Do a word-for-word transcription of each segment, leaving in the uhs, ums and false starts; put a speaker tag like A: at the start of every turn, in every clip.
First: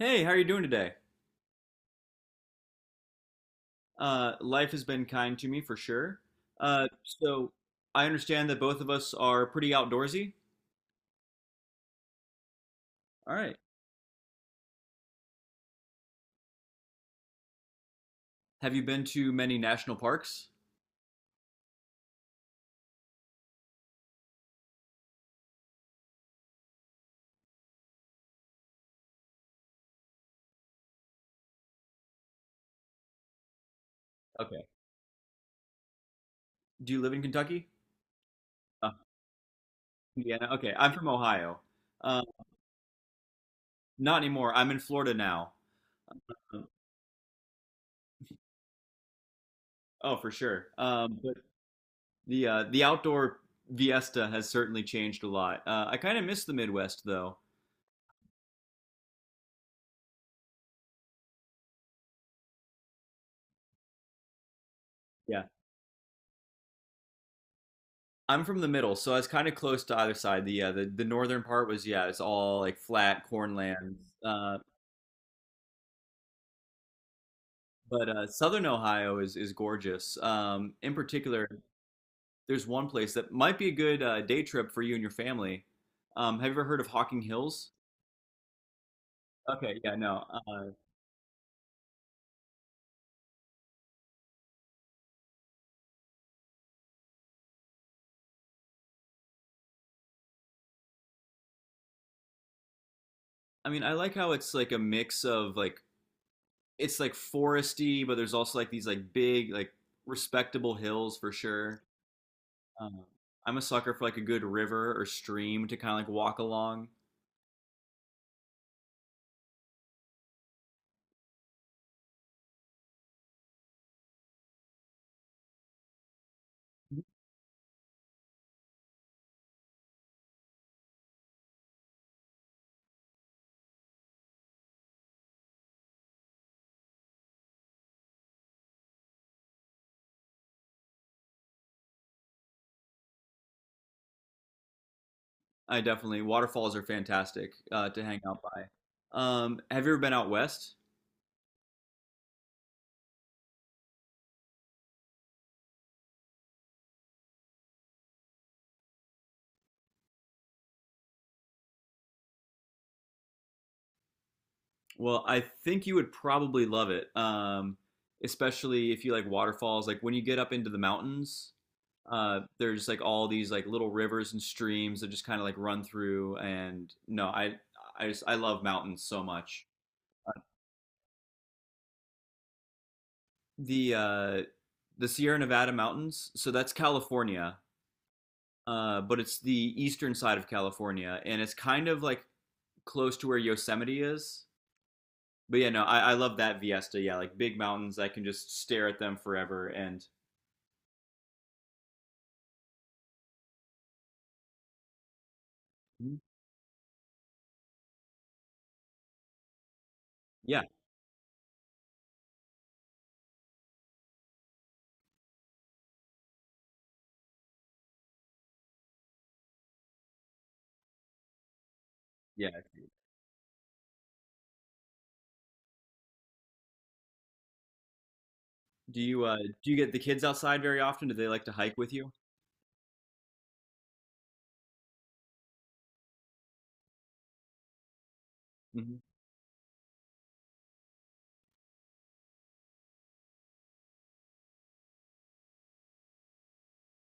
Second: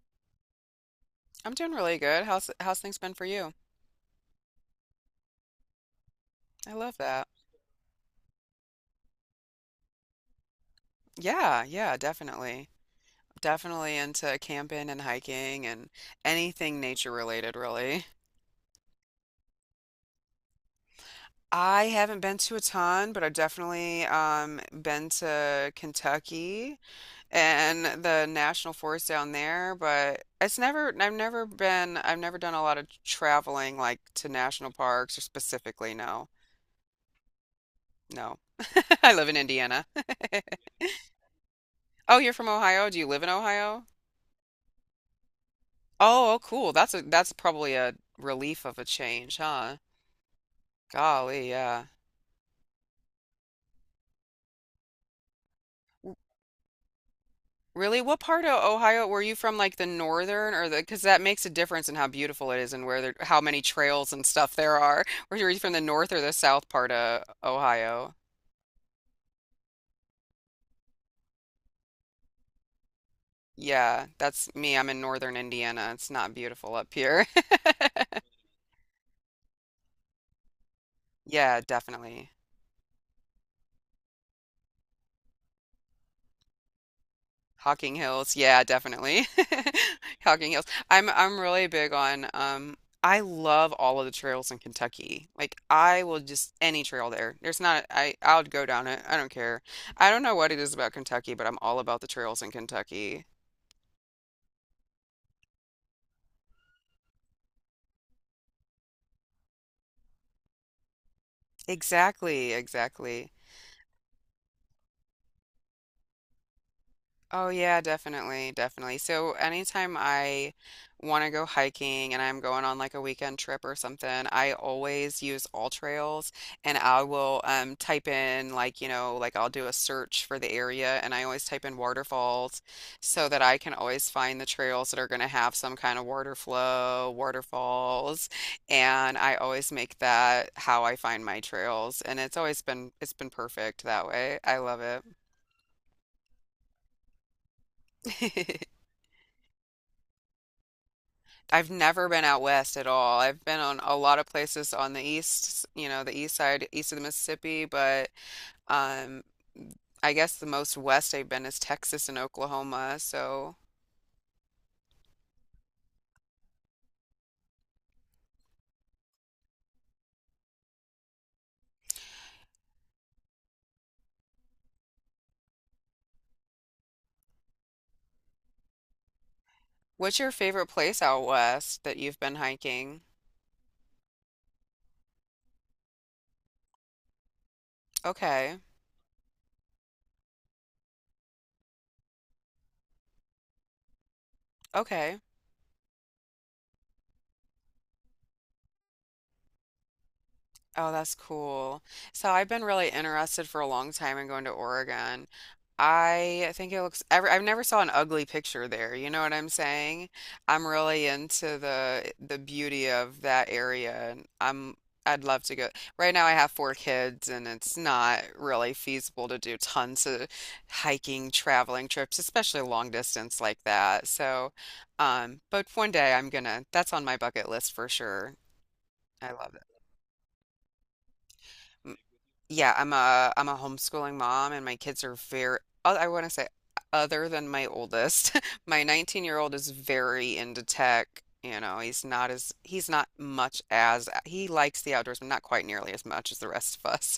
A: Hey, how are you doing today?
B: I'm doing really good. How's how's things been for you?
A: Uh, life has been kind to me for sure.
B: I
A: Uh,
B: love that.
A: so I understand that both of us are pretty outdoorsy.
B: Yeah, yeah, definitely.
A: All right.
B: Definitely into camping and hiking and anything nature related, really.
A: Have you been to many national parks?
B: I haven't been to a ton, but I've definitely um, been to Kentucky and the national forest down there. But it's never, I've never been, I've never done a lot of traveling like to
A: Okay.
B: national parks or specifically, no,
A: Do you live in Kentucky?
B: no.
A: Uh,
B: I live in Indiana.
A: Indiana. Okay. I'm from Ohio.
B: Oh,
A: Uh,
B: you're from Ohio? Do you live in Ohio?
A: Not anymore. I'm in Florida now.
B: Oh, oh,
A: Um,
B: cool. That's a that's probably a relief of a change, huh?
A: Oh, for sure. Um, but
B: Golly, yeah.
A: the uh, the outdoor Fiesta has certainly changed a lot. Uh, I kind of miss the Midwest though.
B: Really? What part of Ohio were you from? Like the northern or the? Because that makes a difference in how beautiful it is and where there, how many trails and stuff there are. Were
A: Yeah.
B: you were you from the north or the south part of Ohio?
A: I'm from the middle, so I was kind of close to either side. The uh, the the northern part was, yeah, it's all like flat cornlands.
B: Yeah, that's
A: Uh,
B: me. I'm in northern Indiana. It's not beautiful up here.
A: but uh, southern Ohio is is gorgeous. Um, in particular,
B: Yeah, definitely.
A: there's one place that might be a good uh, day trip for you and your family. Um, have you ever heard of Hocking Hills?
B: Hocking Hills. Yeah, definitely.
A: Okay, yeah, no.
B: Hocking Hills.
A: Uh,
B: I'm I'm really big on um I love all of the trails in Kentucky. Like I will just any trail there. There's not, I I'll go down it. I don't care. I don't know what it is about Kentucky, but I'm all about the trails in Kentucky.
A: I mean, I like how it's like a mix of like it's like foresty, but there's also like these like big like respectable hills for sure.
B: Exactly,
A: Um,
B: exactly.
A: I'm a sucker for like a good river or stream to kind of like walk along.
B: Oh yeah, definitely, definitely. So anytime I want to go hiking and I'm going on like a weekend trip or something, I always use All Trails, and I will um type in like, you know, like I'll do a search for the area. And I always type in waterfalls so that I can always find the trails that are going to have some kind of water flow, waterfalls. And I always make that how I find my trails, and it's always been it's been perfect that way. I love it.
A: I definitely waterfalls are fantastic uh, to hang out by. Um, have you ever been out west?
B: I've never been out west at all. I've been on a lot of places on the east, you know, the east side, east of the Mississippi, but um, I guess the most west I've been is Texas and Oklahoma. So,
A: Well, I think you would probably love it, um, especially if you like waterfalls. Like when you get up into the mountains, uh, there's like all these like little rivers and streams that just kind of like run through. And no, I I just I love mountains so much.
B: what's your favorite place out west that you've been hiking?
A: The uh, the Sierra Nevada mountains, so that's California.
B: Okay,
A: Uh, but it's the eastern side of California, and it's kind of like close to where Yosemite is.
B: okay.
A: But yeah, no, I, I love that Viesta. Yeah, like big mountains, I can just stare at them forever. And
B: Oh, that's cool. So I've been really interested for a long time in going to Oregon.
A: mhm,
B: I think it looks, every- I've never saw an ugly picture there. You know what I'm saying?
A: yeah,
B: I'm really into the the beauty of that area, and I'm I'd love to go. Right now, I have four kids, and it's not really feasible to do tons of hiking, traveling trips,
A: yeah.
B: especially long distance like that. So, um, but one day I'm gonna. That's on my bucket list for sure.
A: Do you
B: I
A: uh,
B: love
A: do you get the kids outside very often? Do they like to hike with
B: it.
A: you?
B: Yeah, I'm a I'm a homeschooling mom, and my kids are very oth- I want to say other than my oldest. My
A: Hmm.
B: nineteen-year-old is very into tech. You know, he's not as he's not much as he likes the outdoors, but not quite nearly as much as the rest of us.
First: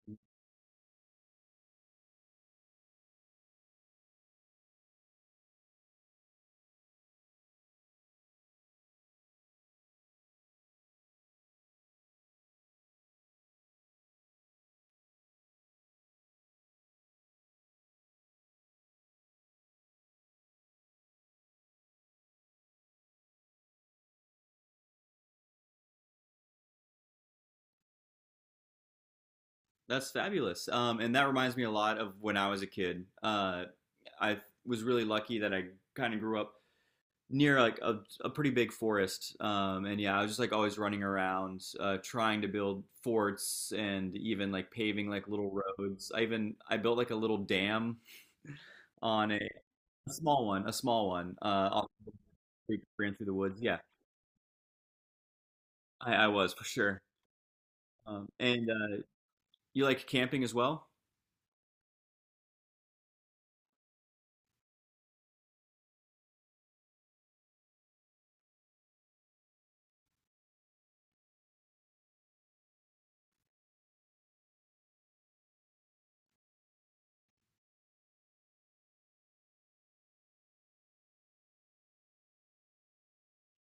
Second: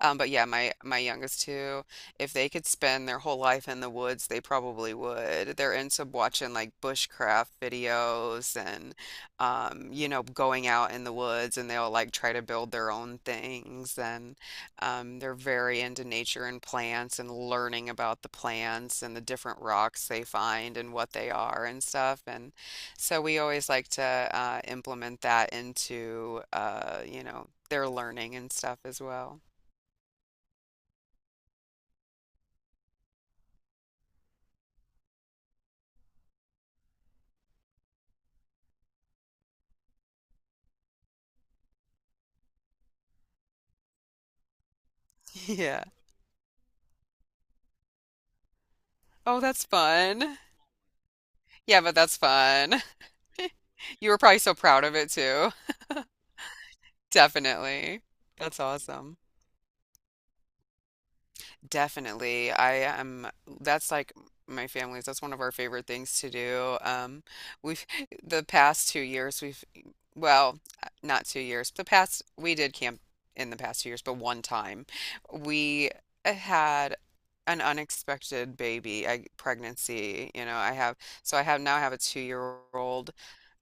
B: Um, but yeah, my my youngest two, if they could spend their whole life in the woods, they probably would. They're into watching like bushcraft videos and um, you know, going out in the woods, and they'll like try to build their own things. And um, they're very into nature and plants and learning about the plants and the different rocks they find and what they are and stuff. And so we always like to uh, implement that into uh, you know, their learning and stuff as well.
A: That's fabulous. Um, and that reminds me a lot of when I was a kid. Uh, I was really lucky that I kind of grew up near like a, a pretty big forest, um, and yeah, I was just like always running around, uh, trying to build forts and even like paving like little
B: Yeah.
A: roads. I even i built like a little dam on
B: Oh,
A: a,
B: that's
A: a
B: fun.
A: small one a small one uh,
B: Yeah,
A: on
B: but
A: the
B: that's
A: creek
B: fun.
A: ran through the woods, yeah.
B: You were probably so proud of it too.
A: i, I was for sure.
B: Definitely.
A: um,
B: That's
A: and uh,
B: awesome.
A: You like camping as well.
B: Definitely. I am, that's like my family's, that's one of our favorite things to do. Um, we've, the past two years, we've, well, not two years, the past, we did camp in the past two years, but one time we had an unexpected baby, I, pregnancy. You know, I have, so I have now have a two year old,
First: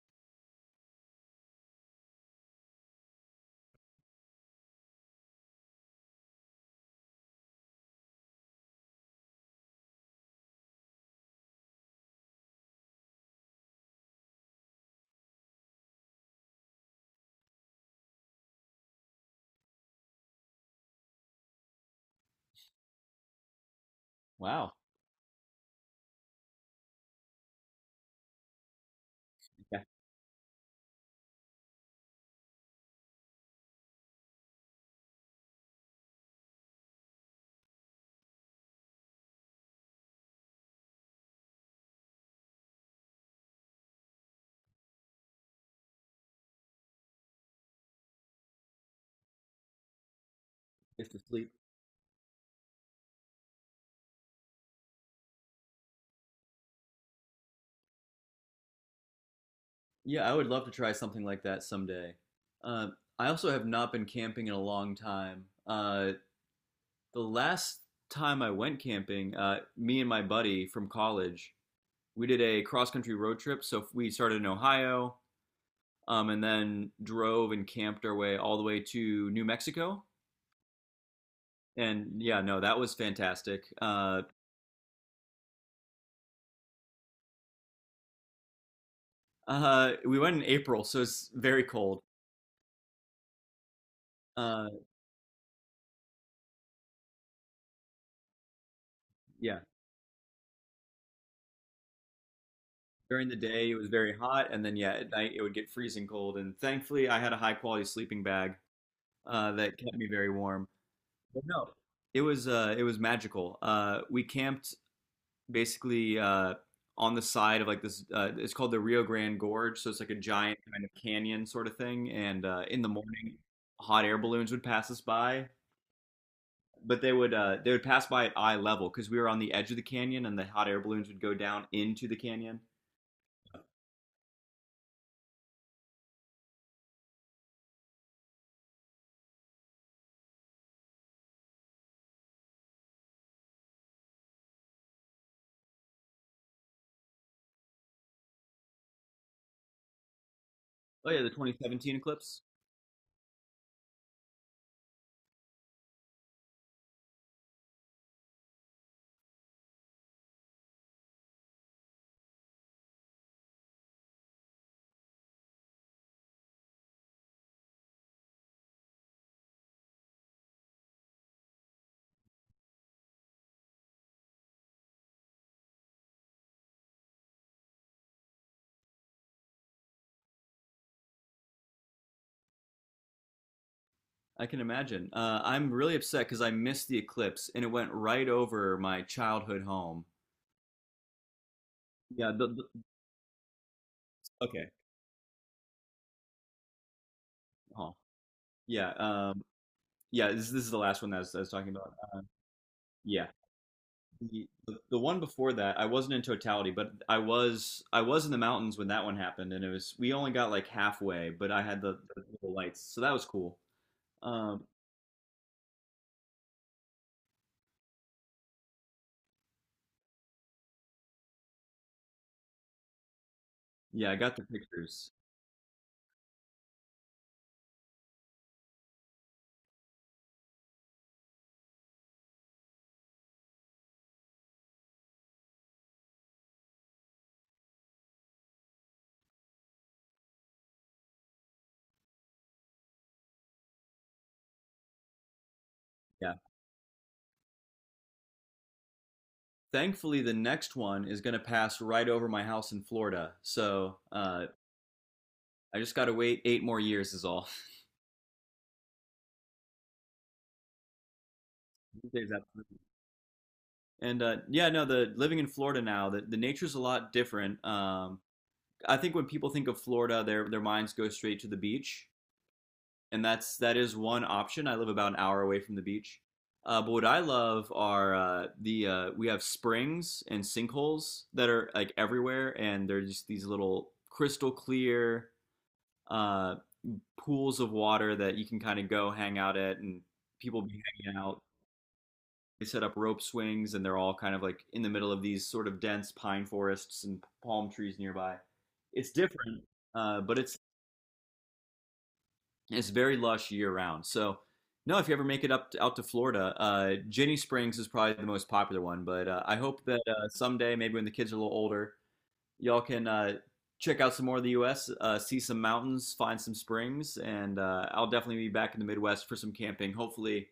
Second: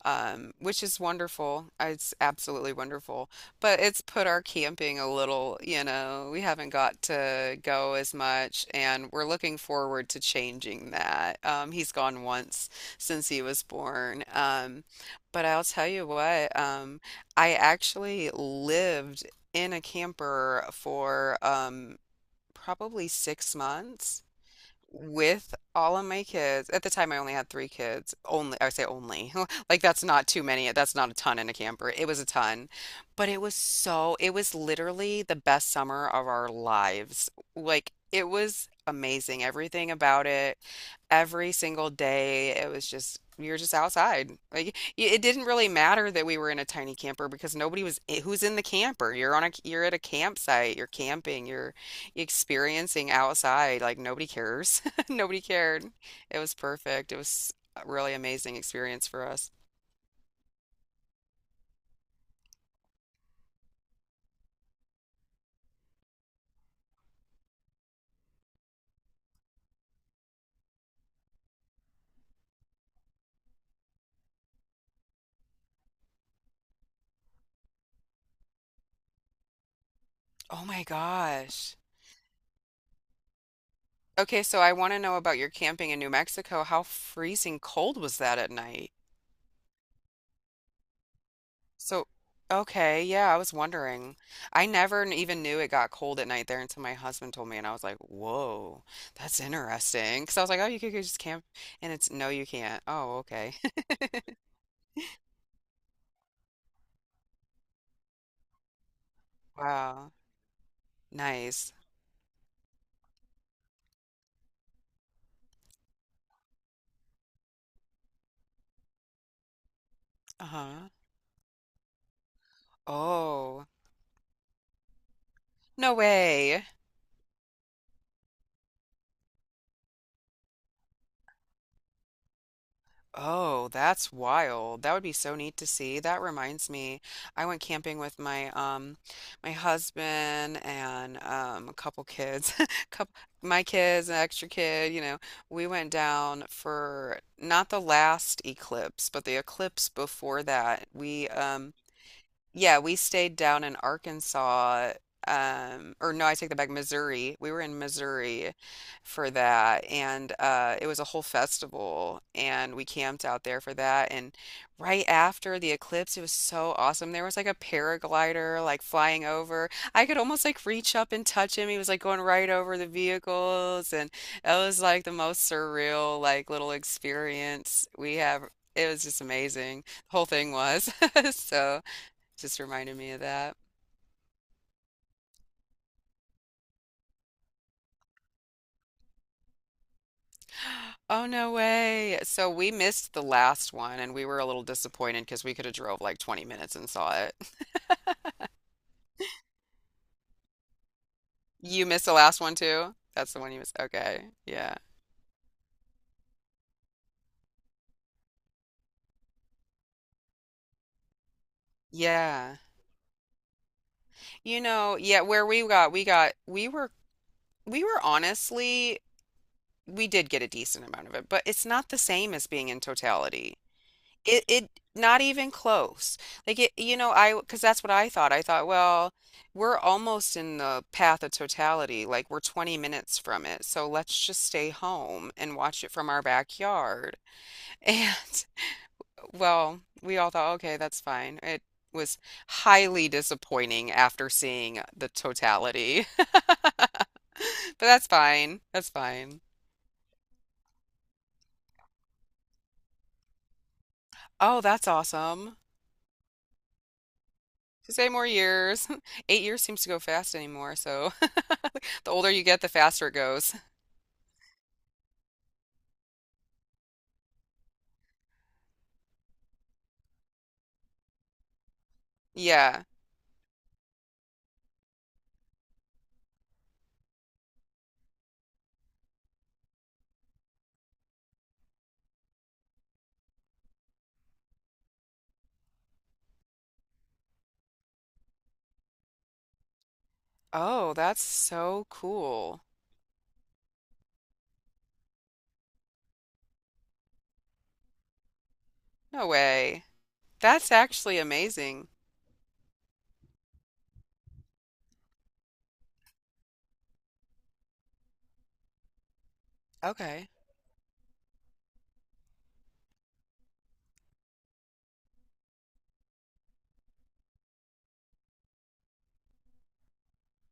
B: um, which is wonderful. It's absolutely wonderful. But it's put our camping a little, you know, we haven't got to go as much, and we're looking forward to changing that. Um, he's gone once since he was born. Um, but I'll tell you what, um, I actually lived in a camper for um, probably six months
A: Wow,
B: with all of my kids. At the time, I only had three kids. Only, I say only. Like,
A: yeah,
B: that's not too many. That's not a ton in a camper. It was a ton. But it was so, it was literally the best summer of our lives. Like, it was amazing. Everything about it, every single day, it was just, we were just outside. Like, y- it didn't really matter that we were in a tiny camper, because nobody was, eh, who's in the camper? You're on a, you're at a campsite, you're
A: it's to
B: camping,
A: sleep.
B: you're, experiencing outside like nobody cares. Nobody cared. It was perfect. It was a really amazing experience for us.
A: Yeah, I would love to try something like that someday. uh, I also have not been camping in a long time. Uh, the last time I went camping, uh, me and my buddy from college, we did a cross country road trip. So we started in Ohio, um, and then drove and camped our way all the way to New Mexico.
B: Oh my gosh.
A: And yeah, no, that was fantastic. Uh,
B: Okay, so I want to know about your camping in New Mexico. How freezing cold was that at night?
A: uh, we went in April, so it's very cold.
B: So, okay, yeah, I was wondering. I
A: Uh,
B: never n- even knew it got cold at night there until my husband told me, and I was like, whoa, that's
A: yeah,
B: interesting. Because I was like, oh, you could just camp, and it's no, you can't. Oh,
A: during the
B: okay.
A: day it was very hot, and then yeah, at night it would get freezing cold. And thankfully, I had a high quality sleeping bag uh, that kept me
B: Wow,
A: very warm. But no,
B: nice.
A: it was uh, it was magical. Uh, we camped basically uh, on the side of like this. Uh, it's called the Rio Grande Gorge, so it's like a giant kind of
B: Uh-huh.
A: canyon sort of thing. And uh, in the morning,
B: Oh,
A: hot air balloons would pass us by,
B: no way.
A: but they would uh, they would pass by at eye level because we were on the edge of the canyon, and the hot air balloons would go down into the canyon.
B: Oh, that's wild. That would be so neat to see. That reminds me, I went camping with my um my husband and um a couple kids. Couple my kids, an extra kid, you know. We went down for not the last eclipse, but the eclipse before that.
A: Oh yeah,
B: We
A: the
B: um
A: twenty seventeen eclipse.
B: yeah, we stayed down in Arkansas. Um, or no, I take that back, Missouri. We were in Missouri for that, and uh, it was a whole festival, and we camped out there for that. And right after the eclipse, it was so awesome. There was like a paraglider like flying over. I could almost like reach up and touch him. He was like going right over the vehicles, and it was like the most surreal like little experience we have. It was just amazing. The whole thing was so. Just reminded me of that.
A: I can imagine. Uh, I'm really upset because I missed the eclipse, and it went right over my childhood home.
B: Oh, no way.
A: Yeah. The,
B: So we
A: the,
B: missed the last one, and we were a little
A: okay.
B: disappointed because we could have drove like twenty minutes and saw it.
A: Oh. Yeah. Um, yeah. This, this is the last one that I was, I was talking
B: You
A: about.
B: missed the
A: Uh,
B: last one too?
A: yeah.
B: That's the one you missed. Okay.
A: The,
B: Yeah.
A: the one before that, I wasn't in totality, but I was I was in the mountains when that one happened, and it was we only got like halfway, but I had the, the little
B: Yeah.
A: lights, so that was cool.
B: You
A: Um,
B: know, yeah, where we got, we got, we were, we were honestly, we did get a decent amount of it, but it's not the same as being in totality.
A: yeah, I got the
B: It it
A: pictures.
B: not even close. Like it, you know, I because that's what I thought. I thought, well, we're almost in the path of totality. Like we're twenty minutes from it. So let's just stay home and watch it from our backyard. And well, we all thought, okay, that's fine. It was highly disappointing after seeing the totality.
A: Yeah,
B: But that's fine. That's fine.
A: thankfully the next one is gonna pass right over my house in Florida, so uh,
B: Oh, that's awesome.
A: I just gotta wait eight more years is all.
B: Just eight more years. Eight years seems to go fast anymore, so the
A: There's
B: older
A: that.
B: you get, the faster it goes.
A: And uh, yeah, no, the living in Florida now, the, the nature's a lot different. Um, I think when people think of Florida, their their minds go straight to the beach.
B: Yeah.
A: And that's that is one option. I live about an hour away from the beach. Uh, but what I love are uh, the uh, we have springs and sinkholes that are like everywhere, and they're just these little crystal clear uh, pools of water that you can kind of go hang out at, and people be
B: Oh,
A: hanging
B: that's
A: out.
B: so cool.
A: They set up rope swings, and they're all kind of like in the middle of these sort of dense pine forests and palm trees nearby. It's
B: No
A: different,
B: way.
A: uh, but it's
B: That's actually amazing.
A: It's very lush year round. So, no, if you ever make it up to, out to Florida, uh, Jenny Springs is probably the most popular one. But uh, I hope that uh,
B: Okay.
A: someday, maybe when the kids are a little older, y'all can uh, check out some more of the U S, uh, see some mountains, find some springs, and uh, I'll definitely be back in the Midwest for some camping, hopefully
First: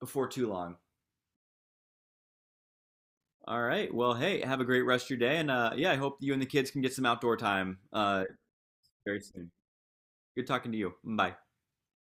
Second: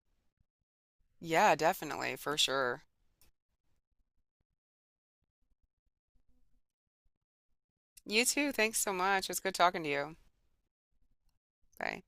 A: before too long.
B: Yeah, definitely, for sure.
A: All right. Well, hey, have a great rest of your day, and uh, yeah, I hope you and the kids can get some outdoor time uh,
B: You too. Thanks so
A: very
B: much. It's
A: soon.
B: good talking to you.
A: Good talking to you. Bye.
B: Bye.